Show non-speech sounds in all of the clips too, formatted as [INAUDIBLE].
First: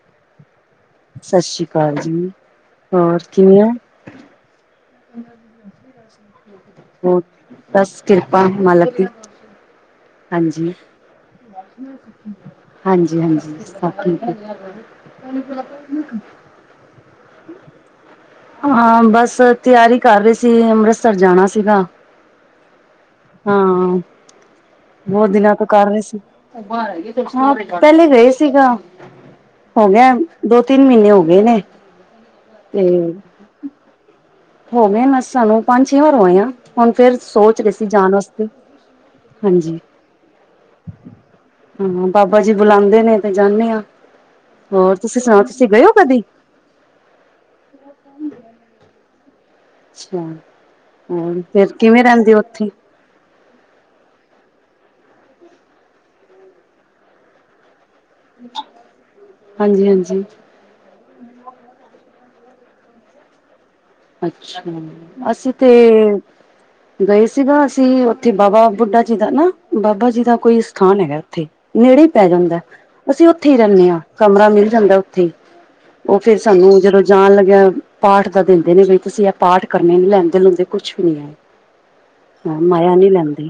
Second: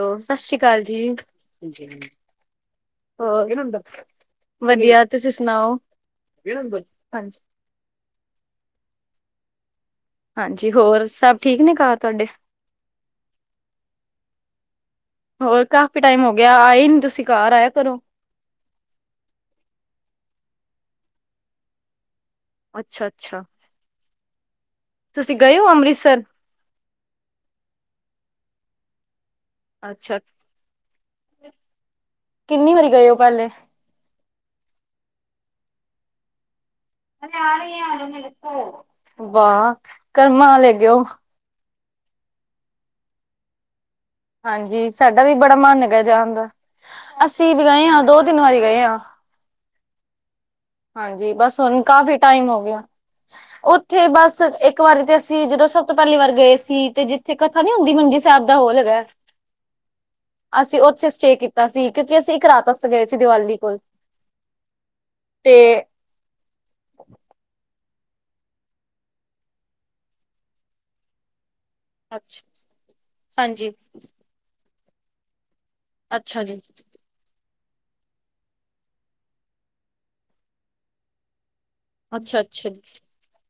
ਹੋਰ ਸਸ਼੍ਰੀ ਕਾਲ ਜੀ ਸਤਿ ਸ਼੍ਰੀ ਹਾਂਜੀ ਅਕਾਲ ਹਾਂਜੀ। ਜੀ, ਹੋਰ ਕਿਵੇਆਂ ਵਧੀਆ, ਤੁਸੀਂ ਸੁਨਾਓ? [UNINTELLIGIBLE] ਹੋ ਬਸ ਕਿਰਪਾ ਮਾਲਕ ਦੀ- ਹਾਂਜੀ- ਹੋਰ ਸਭ ਠੀਕ ਨੇ ਘਰ ਤੁਹਾਡੇ ਹਾਂਜੀ -ਹਾਂਜੀ ਸਬ ਠੀਕ- ਹੋਰ ਕਾਫ਼ੀ ਟਾਈਮ ਹੋ ਗਿਆ ਆਏ ਨੀ ਤੁਸੀ ਘਰ ਆਇਆ ਕਰੋ- ਹਾਂ ਬਸ ਤਿਆਰੀ ਕਰ ਰਹੇ ਸੀ ਅੰਮ੍ਰਿਤਸਰ ਜਾਣਾ ਸੀਗਾ- ਅੱਛਾ ਅੱਛਾ ਹਾਂ। ਬਹੁਤ ਤੁਸੀਂ ਦਿਨਾ ਗਏ ਤੋ ਹੋ ਕਰ ਰਹੇ ਸੀ ਅੰਮ੍ਰਿਤਸਰ ਹਾਂ ਪਹਿਲੇ ਗਏ ਸੀਗਾ- ਹੋ ਗਿਆ ਅੱਛਾ ਦੋ ਤਿਨ ਮਹੀਨੇ ਹੋ ਗਏ ਨੇ ਕਿੰਨੀ ਵਾਰੀ ਗਏ ਹੋ ਤੇ- ਪਹਿਲੇ ਹੋਵੇ ਸਾਨੂੰ ਪੰਜ ਛੇ ਵਾਰ ਹੋਏ ਆ ਹੁਣ ਫੇਰ ਸੋਚ ਰਹੇ ਸੀ ਜਾਣ ਵਾਸਤੇ- ਵਾਹ ਹਾਂਜੀ। ਕਰਮਾਂ ਵਾਲੇ ਹੈਗੇ ਓ- ਹਾਂ ਬਾਬਾ ਜੀ ਬੁਲਾਉਦੇ ਨੇ ਤੇ ਜਾਨੇ ਹਾਂ- ਹਾਂਜੀ ਹੋਰ ਤੁਸੀਂ ਸਾਡਾ ਵੀ ਸੁਣਾਓ ਬੜਾ ਤੁਸੀਂ ਮਨ ਗਏ ਹੋ ਹੈਗਾ ਕਦੀ? ਜਾਣ ਦਾ ਅਸੀ ਵੀ ਗਏ ਹਾਂ ਦੋ ਤਿਨ ਵਾਰੀ ਗਏ ਹਾਂ- ਅੱਛਾ ਹਾਂਜੀ ਹੋਰ ਬਸ ਫੇਰ ਹੁਣ ਕਿਵੇਂ ਕਾਫੀ ਰਹਿੰਦੇ ਟਾਈਮ ਹੋ ਉੱਥੇ? ਗਿਆ - ਉਥੇ ਬਸ ਇਕ ਵਾਰੀ ਤੇ ਅਸੀ ਜਦੋ ਸਭ ਤੋਂ ਪਹਿਲੀ ਵਾਰ ਗਏ ਸੀ ਤੇ ਜਿਥੇ ਕਥਾ ਨੀ ਹੁੰਦੀ ਮੰਜੀ- ਹੋਲ ਹੈਗਾ ਹਾਂਜੀ ਹਾਂਜੀ। ਅਸੀ ਉਥੇ ਸਟੇਅ ਕੀਤਾ ਸੀ ਕਿਉਕਿ ਅਸੀ ਇਕ ਰਾਤ ਵਾਸਤੇ ਗਏ ਸੀ ਦੀਵਾਲੀ ਕੋਲ- ਅੱਛਾ ਅਸੀ ਤੇ- ਗਏ ਸੀਗਾ ਅਸੀ ਉਥੇ ਬਾਬਾ ਬੁੱਢਾ ਜੀ ਦਾ ਨਾ ਬਾਬਾ ਜੀ ਦਾ ਕੋਈ ਸਥਾਨ ਹੈਗਾ ਉਥੇ- ਨੇੜੇ ਹੀ ਪੈ ਅੱਛਾ ਜਾਦਾ ਅਸੀ ਉਥੇ ਹੀ ਹਾਂਜੀ ਰਹਿਨੇ ਹਾਂ ਕਮਰਾ ਮਿਲ ਜਾਦਾ ਉਥੇ ਹੀ- ਉਹ ਫੇਰ ਅੱਛਾ ਜੀ ਸਾਨੂੰ ਜਦੋ ਜਾਣ ਲਗਿਆ ਪਾਠ ਦਾ ਦਿਨ- ਜਿਨੇ ਦਿਨ ਤੁਸੀ ਇਹ ਪਾਠ ਕਰਨੇ ਲੈਂਦੇ ਲੁੰਦੇ ਕੁਛ ਵੀ ਨੀ ਹੈ। ਅੱਛਾ ਹਾਂ ਅੱਛਾ ਜੀ ਮਾਆ ਨਹੀ ਲੈਂਦੇ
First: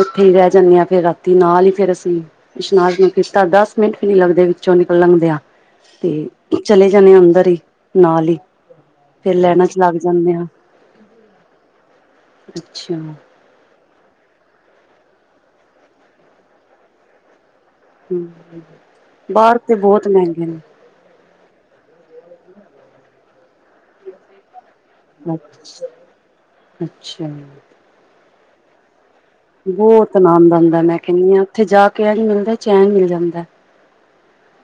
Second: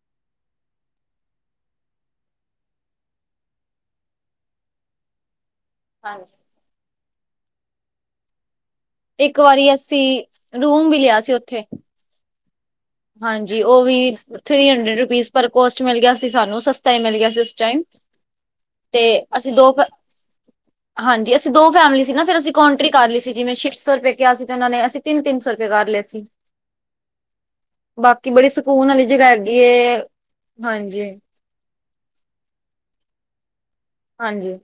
ਉਥੇ ਹੀ ਰਹਿ ਜਾਦੇ ਹਾਂ ਫੇਰ ਰਾਤੀ ਨਾਲ ਹੀ ਫੇਰ ਅਸੀ- ਇਸ਼ਨਾਨ ਨੂੰ ਕੀਤਾ ਦਸ ਮਿੰਟ ਵੀ ਨੀ ਲਗਦੇ ਵਿਚੋ ਨਿਕਲ ਲੰਗਦੇ ਆ- ਤੇ ਹਾਂਜੀ ਚਲੇ ਜਾਣੇ ਅੰਦਰ ਹੀ ਨਾਲ ਹੀ- ਫੇਰ ਇਕ ਲੈਣਾ ਵਾਰੀ ਚ ਅਸੀ ਰੂਮ ਵੀ ਲਿਆ ਸੀ ਉਥੇ- ਅਛਾ- ਹਾਂਜੀ ਉਹ ਵੀ ਥ੍ਰਰੀ ਹੰਡਰਡ ਰੁਪੀਜ ਪਰ ਕੋਸਟ ਮਿਲ ਗਿਆ ਸੀ ਸਾਨੂੰ ਸਸਤਾ ਹੀ ਮਿਲ ਗਿਆ ਸੀ ਉਸ ਟਾਈਮ- ਹ ਤੇ ਅਸੀਂ ਬਾਹਰ ਦੋ ਤੇ ਫ- ਬਹੁਤ ਮਹਿੰਗੇ ਨੇ- ਹਾਂਜੀ ਅਸੀ ਦੋ ਫੈਮਿਲੀ ਸੀ ਨਾ ਫਿਰ ਅਸੀ ਕੋਨਟਰੀ ਕਰ ਲਈ ਸੀ ਜਿ ਛੇ ਸੋ ਰੁਪਏ ਕਿਹਾ ਸੀ ਉਹਨਾ ਨੇ ਅਸੀ- ਅੱਛਾ ਅੱਛਾ ਬਾਕੀ ਬੜੀ ਸਕੂਨ ਵਾਲੀ ਜਗ੍ਹਾ- ਏ ਬਹੁਤ ਆਨੰਦ ਆਂਦਾ ਮੈ ਹਾਂਜੀ ਕਹਿਦੀ ਹਾਂ ਉਥੇ ਜਾ ਕੇ ਆ ਮਿਲਦਾ ਚੈਨ ਮਿਲ ਜਾਂਦਾ- ਹਾਂਜੀ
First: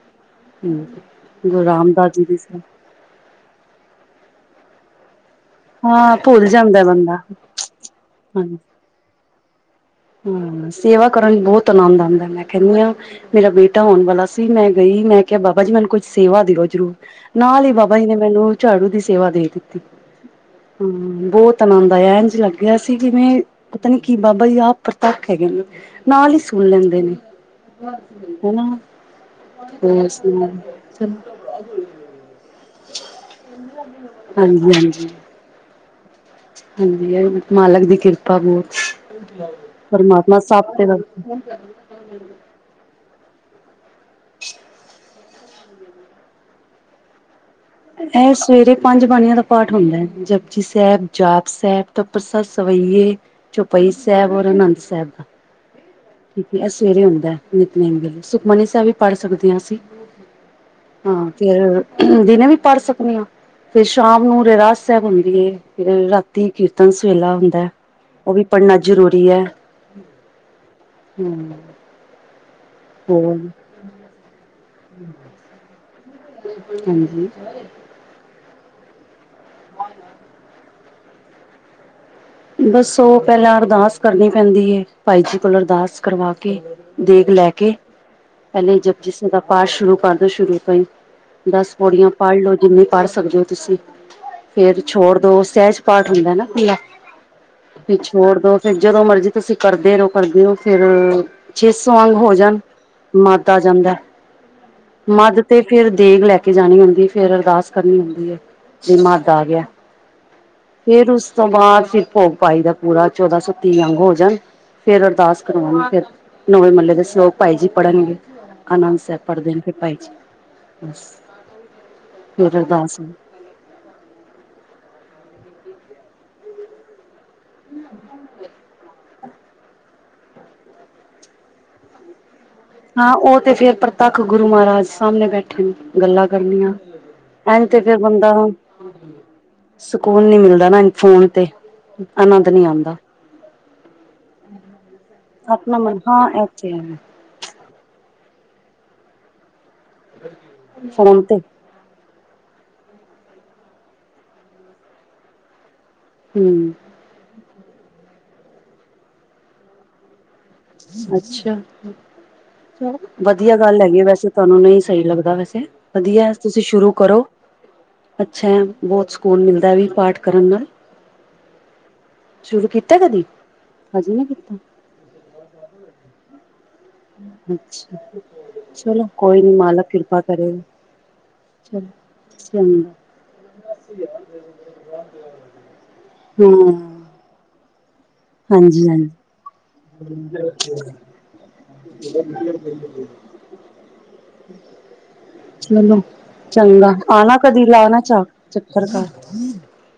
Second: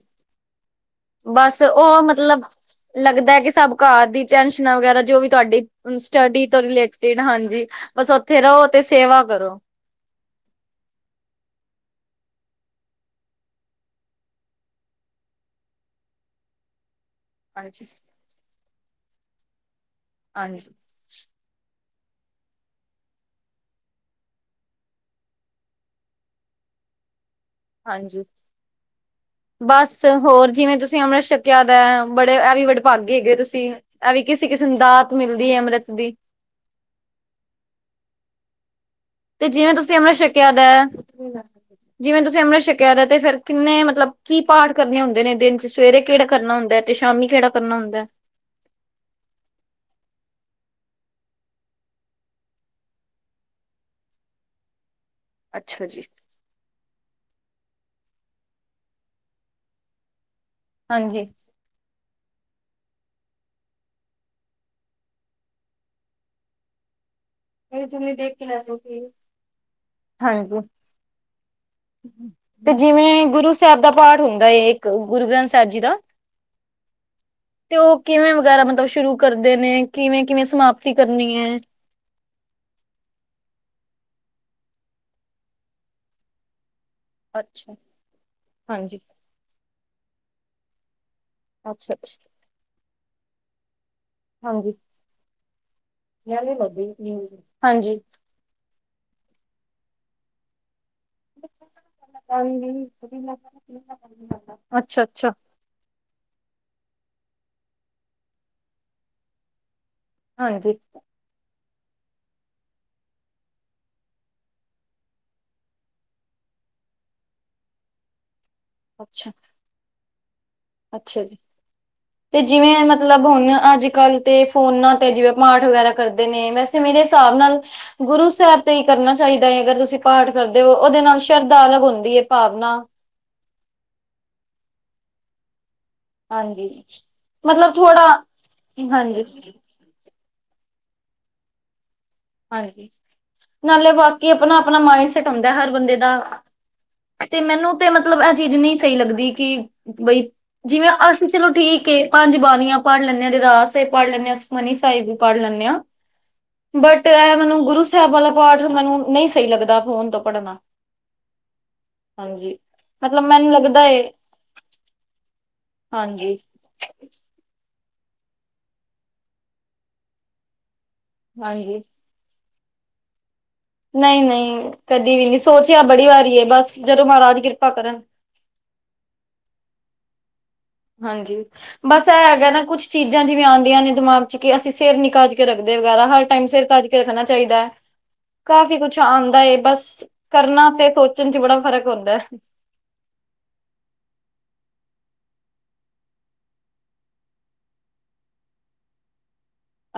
ਹੂੰ ਬਸ ਗੁਰੂ ਉਹ ਰਾਮਦਾਸ ਜੀ ਦੀ ਮਤਲਬ- ਲਗਦਾ ਕਿ ਸਭ ਘਰ ਦੀ ਟੈਨਸ਼ਨਾਂ ਵਗੈਰਾ ਜੋ ਵੀ ਤੁਹਾਡੀ- ਹੁਣ ਹਾਂ ਸਟੱਡੀ ਭੁੱਲ ਤੋ ਜਾਂਦਾ ਬੰਦਾ ਰਿਲੇਟਿਡ ਹਾਂਜੀ ਬਸ ਉਥੇ ਰਹੋ ਤੇ ਸੇਵਾ ਕਰੋ- ਹੂੰ ਸੇਵਾ ਕਰਨ ਲਈ ਬਹੁਤ ਆਨੰਦ ਆਉਦਾ ਮੈ ਕਹਿਦੀ ਹਾਂ- ਮੇਰਾ ਬੇਟਾ ਹੋਣ ਵਾਲਾ ਸੀ ਮੈ ਗਈ ਮੈ ਕਿਹਾ ਬਾਬਾ ਜੀ ਮੈਨੂੰ ਕੁਝ ਸੇਵਾ ਦਿਓ ਜਰੂਰ- ਨਾਲ ਹੀ ਹਾਂਜੀ ਬਾਬਾ ਜੀ ਨੇ ਮੈਨੂੰ ਝਾੜੂ ਦੀ ਸੇਵਾ ਦੇ ਦਿਤੀ- ਹਾਂਜੀ- ਹਾਂ ਬਹੁਤ ਆਨੰਦ ਆਇਆ ਇੰਝ ਲਗਿਆ ਸੀ ਕਿਵੇ ਪਤਾ ਨੀ ਕੀ ਬਾਬਾ ਜੀ ਆਪ- ਪ੍ਰਤੱਖ ਹੈਗੇ ਨੇ ਨਾਲ ਹੀ ਸੁਣ ਲੈਂਦੇ ਨੇ ਹਾਂਜੀ ਹਨਾ- ਬਸ ਹੋਰ ਜਿਵੇ ਤੁਸੀ ਅੰਮ੍ਰਿਤ ਸ਼ਕਿਆ ਦਾ ਬੜੇ ਐਵੀ ਵਡਭਾਗੇ ਹੈਗੇ ਤੁਸੀ- ਐਵੀ ਕਿਸੇ ਕਿਸੀ ਹਾਂਜੀ ਨੂੰ ਦਾਤ ਮਿਲਦੀ ਹੈ। ਅੰਮ੍ਰਿਤ ਦੀ- ਹਾਂਜੀ ਮਾਲਕ ਦੀ ਕਿਰਪਾ ਤੇ ਬਹੁਤ- ਜਿਵੇਂ ਤੁਸੀਂ ਪਰਮਾਤਮਾ ਸੱਬ ਤੇ ਵਰ- ਜਿਵੇ ਤੁਸੀ ਅੰਮ੍ਰਿਸ਼ ਛਕੇਆ ਫਿਰ ਕਿਨੇ ਮਤਲਬ ਕੀ ਪਾਠ ਕਰਨੇ ਹੁੰਦੇ ਨੇ ਦਿਨ 'ਚ- ਸਵੇਰੇ ਕਿਹੜਾ ਕਰਨਾ ਹੁੰਦਾ ਹੈ। ਤੇ ਸ਼ਾਮੀ ਕਿਹੜਾ- ਕਰਨਾ ਹੁੰਦਾ ਇਹ ਸਵੇਰੇ- ਪੰਜ ਬਾਣੀਆਂ ਦਾ ਪਾਠ ਹੁੰਦਾ ਹੈ। ਜਪਜੀ ਸਾਹਿਬ ਜਾਪ ਸਾਹਿਬ ਤਵ ਪ੍ਰਸਾ ਸਵਈਏ- ਛੋਪਈ ਸਾਹਿਬ ਔਰ ਆਨੰਦ ਸਾਹਿਬ ਦਾ- ਅੱਛਾ ਜੀ ਠੀਕ ਹੈ ਇਹ ਸਵੇਰੇ ਆਉਂਦਾ ਹੈ ਨਿਤਨੇਮ ਸੁਖਮਨੀ ਸਾਹਿਬ ਵੀ ਪੜ੍ਹ ਸਕਦੇ ਹਾਂ ਅਸੀਂ ਹਾਂਜੀ ਹਾਂ ਫਿਰ ਦਿਨੇ ਵੀ ਪੜ੍ਹ ਸਕਦੇ ਆ ਤੇ ਸ਼ਾਮ ਨੂੰ ਰਹਿਰਾਸ ਸਾਹਿਬ ਹੁੰਦੀ ਹ ਰਾਤੀ ਕੀਰਤਨ ਸੋਹਿਲਾ ਉਹ ਵੀ ਪੜ੍ਹਨਾ ਜ਼ਰੂਰੀ ਹੈ ਹਾਂਜੀੋ ਹਮ ਤੇ ਜਿਵੇਂ ਗੁਰੂ ਸਾਹਿਬ ਦਾ ਪਾਠ ਹੁੰਦਾ ਹੈ ਇੱਕ ਗੁਰੂ ਗ੍ਰੰਥ ਸਾਹਿਬ ਜੀ ਦਾ। ਹਾਂਜੀ ਤੇ ਉਹ ਕਿਵੇਂ ਵਗੈਰਾ ਮਤਲਬ ਸ਼ੁਰੂ ਕਰਦੇ ਨੇ ਕਿਵੇਂ ਕਿਵੇਂ ਸਮਾਪਤੀ ਕਰਨੀ ਹੈ ਬਸ ਉਹ ਪਹਿਲਾਂ ਅਰਦਾਸ ਕਰਨੀ ਪੈਂਦੀ ਹੈ ਭਾਈ ਜੀ ਕੋਲ ਅਰਦਾਸ ਕਰਵਾ ਕੇ। ਦੇਗ ਲੈ ਕੇ ਅੱਛਾ ਪਹਿਲੇ ਹਾਂਜੀ ਜਪ ਜੀ ਸਾਹਿਬ ਦਾ ਪਾਠ ਸ਼ੁਰੂ ਕਰਦੋ ਸ਼ੁਰੂ ਤੋਂ ਹੀ ਦਸ ਅੱਛਾ ਪੌੜੀਆਂ ਅੱਛਾ ਪੜ੍ਹ ਲਓ ਜਿੰਨੀ ਪੜ੍ਹ ਸਕਦੇ ਹੋ ਤੁਸੀਂ ਹਾਂਜੀ ਫੇਰ ਛੋੜ ਦੋ ਸਹਿਜ ਪਾਠ ਹੁੰਦਾ ਨਾ ਖੁੱਲਾ ਹਮ ਵੀ ਛੋੜ ਦੋ ਫੇਰ ਜਦੋਂ ਮਰਜੀ ਤੁਸੀਂ ਕਰਦੇ ਰਹੋ ਕਰਦੇ ਹੋ ਫੇਿਰ ਛੇ ਸੌ ਅੰਗ ਮੱਧ ਆ ਜਾਂਦਾ ਅੱਛਾ ਅੱਛਾ ਮੱਧ ਤੇ ਫੇਿਰ ਦੇਗ ਲੈ ਕੇ ਜਾਣੀ ਹੁੰਦੀ ਫਰ ਅਰਦਾਸ ਕਰਨੀ ਹੁੰਦੀ ਹੈ ਜੇ ਮਦ ਆ ਗਿਆ ਹਾਂਜੀ ਫੇਰ ਉਸ ਤੋਂ ਬਾਅਦ ਫਿਰ ਭੋਗ ਪਾਈ ਦਾ ਪੂਰਾ ਚੌਦਾਂ ਸੌ ਤੀਹ ਅੰਗ ਹੋ ਜਾਣ ਫਿਰ ਅਰਦਾਸ ਕਰਵਾਾਂਗੇ ਫਿਰ ਨੋਵੇਂ ਮਹੱਲੇ ਦੇ ਸਲੋਕ ਭਾਈ ਜੀ ਪੜ੍ਹਨਗੇ। ਅਨੰਦ ਸਾਹਿਬ ਅੱਛਾ ਪੜ ਦਿੰਦੇ ਨੇ ਭਾਈ ਜੀ। ਬਸ ਅੱਛਾ ਜੀ ਤੇ ਫਿਰ ਜਿਵੇਂ ਅਰਦਾਸ ਮਤਲਬ ਹੁਣ ਅੱਜ ਕੱਲ੍ਹ। ਤੇ ਫੋਨਾ ਤੇ ਜਿਵੇਂ ਪਾਠ ਵਗੈਰਾ ਕਰਦੇ ਨੇ ਵੈਸੇ ਮੇਰੇ ਹਿਸਾਬ ਨਾਲ ਗੁਰੂ ਸਾਹਿਬ ਤੇ ਹੀ ਕਰਨਾ। ਚਾਹੀਦਾ ਹੈ ਅਗਰ ਤੁਸੀਂ ਪਾਠ ਕਰਦੇ ਹੋ ਉਹਦੇ ਨਾਲ ਸ਼ਰਧਾ ਅਲਗ ਹੁੰਦੀ ਹੈ ਭਾਵਨਾ। ਹਾਂ ਉਹ ਤੇ ਫੇਿਰ ਪ੍ਰਤੱਖ ਗੁਰੂ ਮਹਾਰਾਜ ਸਾਹਮਣੇ ਬੈਠੇ। ਗੱਲਾਂ ਹਾਂਜੀ ਕਰਨੀਆਂ ਐ ਮਤਲਬ ਤੇ ਫਰ ਥੋੜਾ ਬੰਦਾ ਹਾਂਜੀ ਸਕੂਨ ਨੀ ਮਿਲਦਾ ਨਾ ਫੋਨ ਤੇ ਆਨੰਦ ਨਹੀਂ ਹਾਂਜੀ ਆਉਂਦਾ। ਨਾਲੇ ਬਾਕੀ ਆਪਣਾ ਆਪਣਾ ਮਾਈੰਡਸੈਟ ਹੁੰਦਾ ਹੈ ਹਰ ਆਪਣਾ ਬੰਦੇ ਮਨ ਦਾ। ਹਾਂ ਇਹ ਤੇ ਹੈ ਤੇ ਮੈਨੂੰ ਤੇ ਮਤਲਬ ਇਹ ਚੀਜ਼ ਨਹੀਂ ਸਹੀ ਲੱਗਦੀ ਕਿ। ਬਈ ਜਿਵੇਂ ਫੋਨ ਅਸੀਂ ਤੇ ਚਲੋ ਠੀਕ ਏ। ਪੰਜ ਬਾਣੀਆਂ ਪੜ ਲੈਂਦੇ ਹਾਂ ਰਹਿਰਾਸ ਸਾਹਿਬ ਪੜ੍ਹ ਲੈਂਦੇ ਆ ਸੁਖਮਨੀ ਸਾਹਿਬ ਵੀ ਪੜ੍ਹ ਲੈਂਦੇ ਹਾਂ। ਹਮ ਤੇ ਇ ਮੈਨੂੰ ਗੁਰੂ ਸਾਹਿਬ ਵਾਲਾ ਪਾਠ ਮੈਨੂੰ ਨਹੀਂ ਸਹੀ ਲੱਗਦਾ ਫੋਨ ਤੋਂ ਪੜਨਾ ਅੱਛਾ ਹਾਂਜੀ ਮਤਲਬ ਮੈਨੂੰ ਵਧੀਆ ਗੱਲ ਲੱਗਦਾ ਹੈਗੀ ਏ ਵੈਸੇ ਤੁਹਾਨੂੰ ਨਹੀਂ ਸਹੀ ਲੱਗਦਾ ਵੈਸੇ। ਵਧੀਆ ਹਾਂਜੀ ਤੁਸੀਂ ਸ਼ੁਰੂ ਕਰੋ। ਅੱਛਾ ਹੈ ਬਹੁਤ ਸਕੂਨ ਮਿਲਦਾ ਵੀ ਪਾਠ ਕਰਨ ਨਾਲ। ਹਾਂਜੀ ਸ਼ੁਰੂ ਕੀਤਾ ਕਦੀ? ਹਜੇ ਨਹੀਂ ਕੀਤਾ। ਨਹੀਂ-ਨਹੀਂ, ਕਦੀ ਵੀ ਨਹੀਂ ਸੋਚਿਆ ਬੜੀ ਵਾਰੀ, ਬਸ ਜਦੋਂ ਮਹਾਰਾਜ ਕਿਰਪਾ ਅੱਛਾ ਕਰਨ। ਚਲੋ ਕੋਈ ਨੀ, ਮਾਲਕ ਕਿਰਪਾ ਕਰੇਗਾ। ਹਾਂਜੀ। ਚਲੋ। ਬਸ ਇਹ ਹੈਗਾ ਨਾ ਕੁਛ ਚੰਗਾ ਚੀਜ਼ਾਂ ਜਿਵੇਂ ਆਂਦੀਆਂ ਨੇ ਦਿਮਾਗ ਚ ਕਿ ਅਸੀਂ ਸਿਰ ਨੀ ਕਜ ਕੇ ਰੱਖਦੇ ਵਗੈਰਾ ਹਰ ਟਾਈਮ ਸਿਰ ਹੂੰ ਕਜ ਕੇ ਰੱਖਣਾ ਚਾਹੀਦਾ ਹੈ, ਕਾਫ਼ੀ ਹਾਂਜੀ ਕੁੱਛ ਹਾਂਜੀ ਆਉਂਦਾ ਹੈ ਬਸ। ਕਰਨਾ ਤੇ ਸੋਚਣ ਚ ਬੜਾ ਫ਼ਰਕ ਹੁੰਦਾ ਏ। ਬਿਲਕੁਲ -ਬਿਲਕੁਲ। [UNINTELLIGIBLE] ਚਲੋ ਚੰਗਾ ਆਨਾ ਕਦੀ, ਲਾਨਾ ਚ ਚੱਕਰ ਘਰ।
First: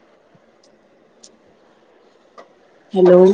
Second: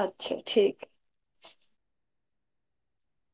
ਅੱਛਾ, ਠੀਕ ਏ। ਹੈਲੋ।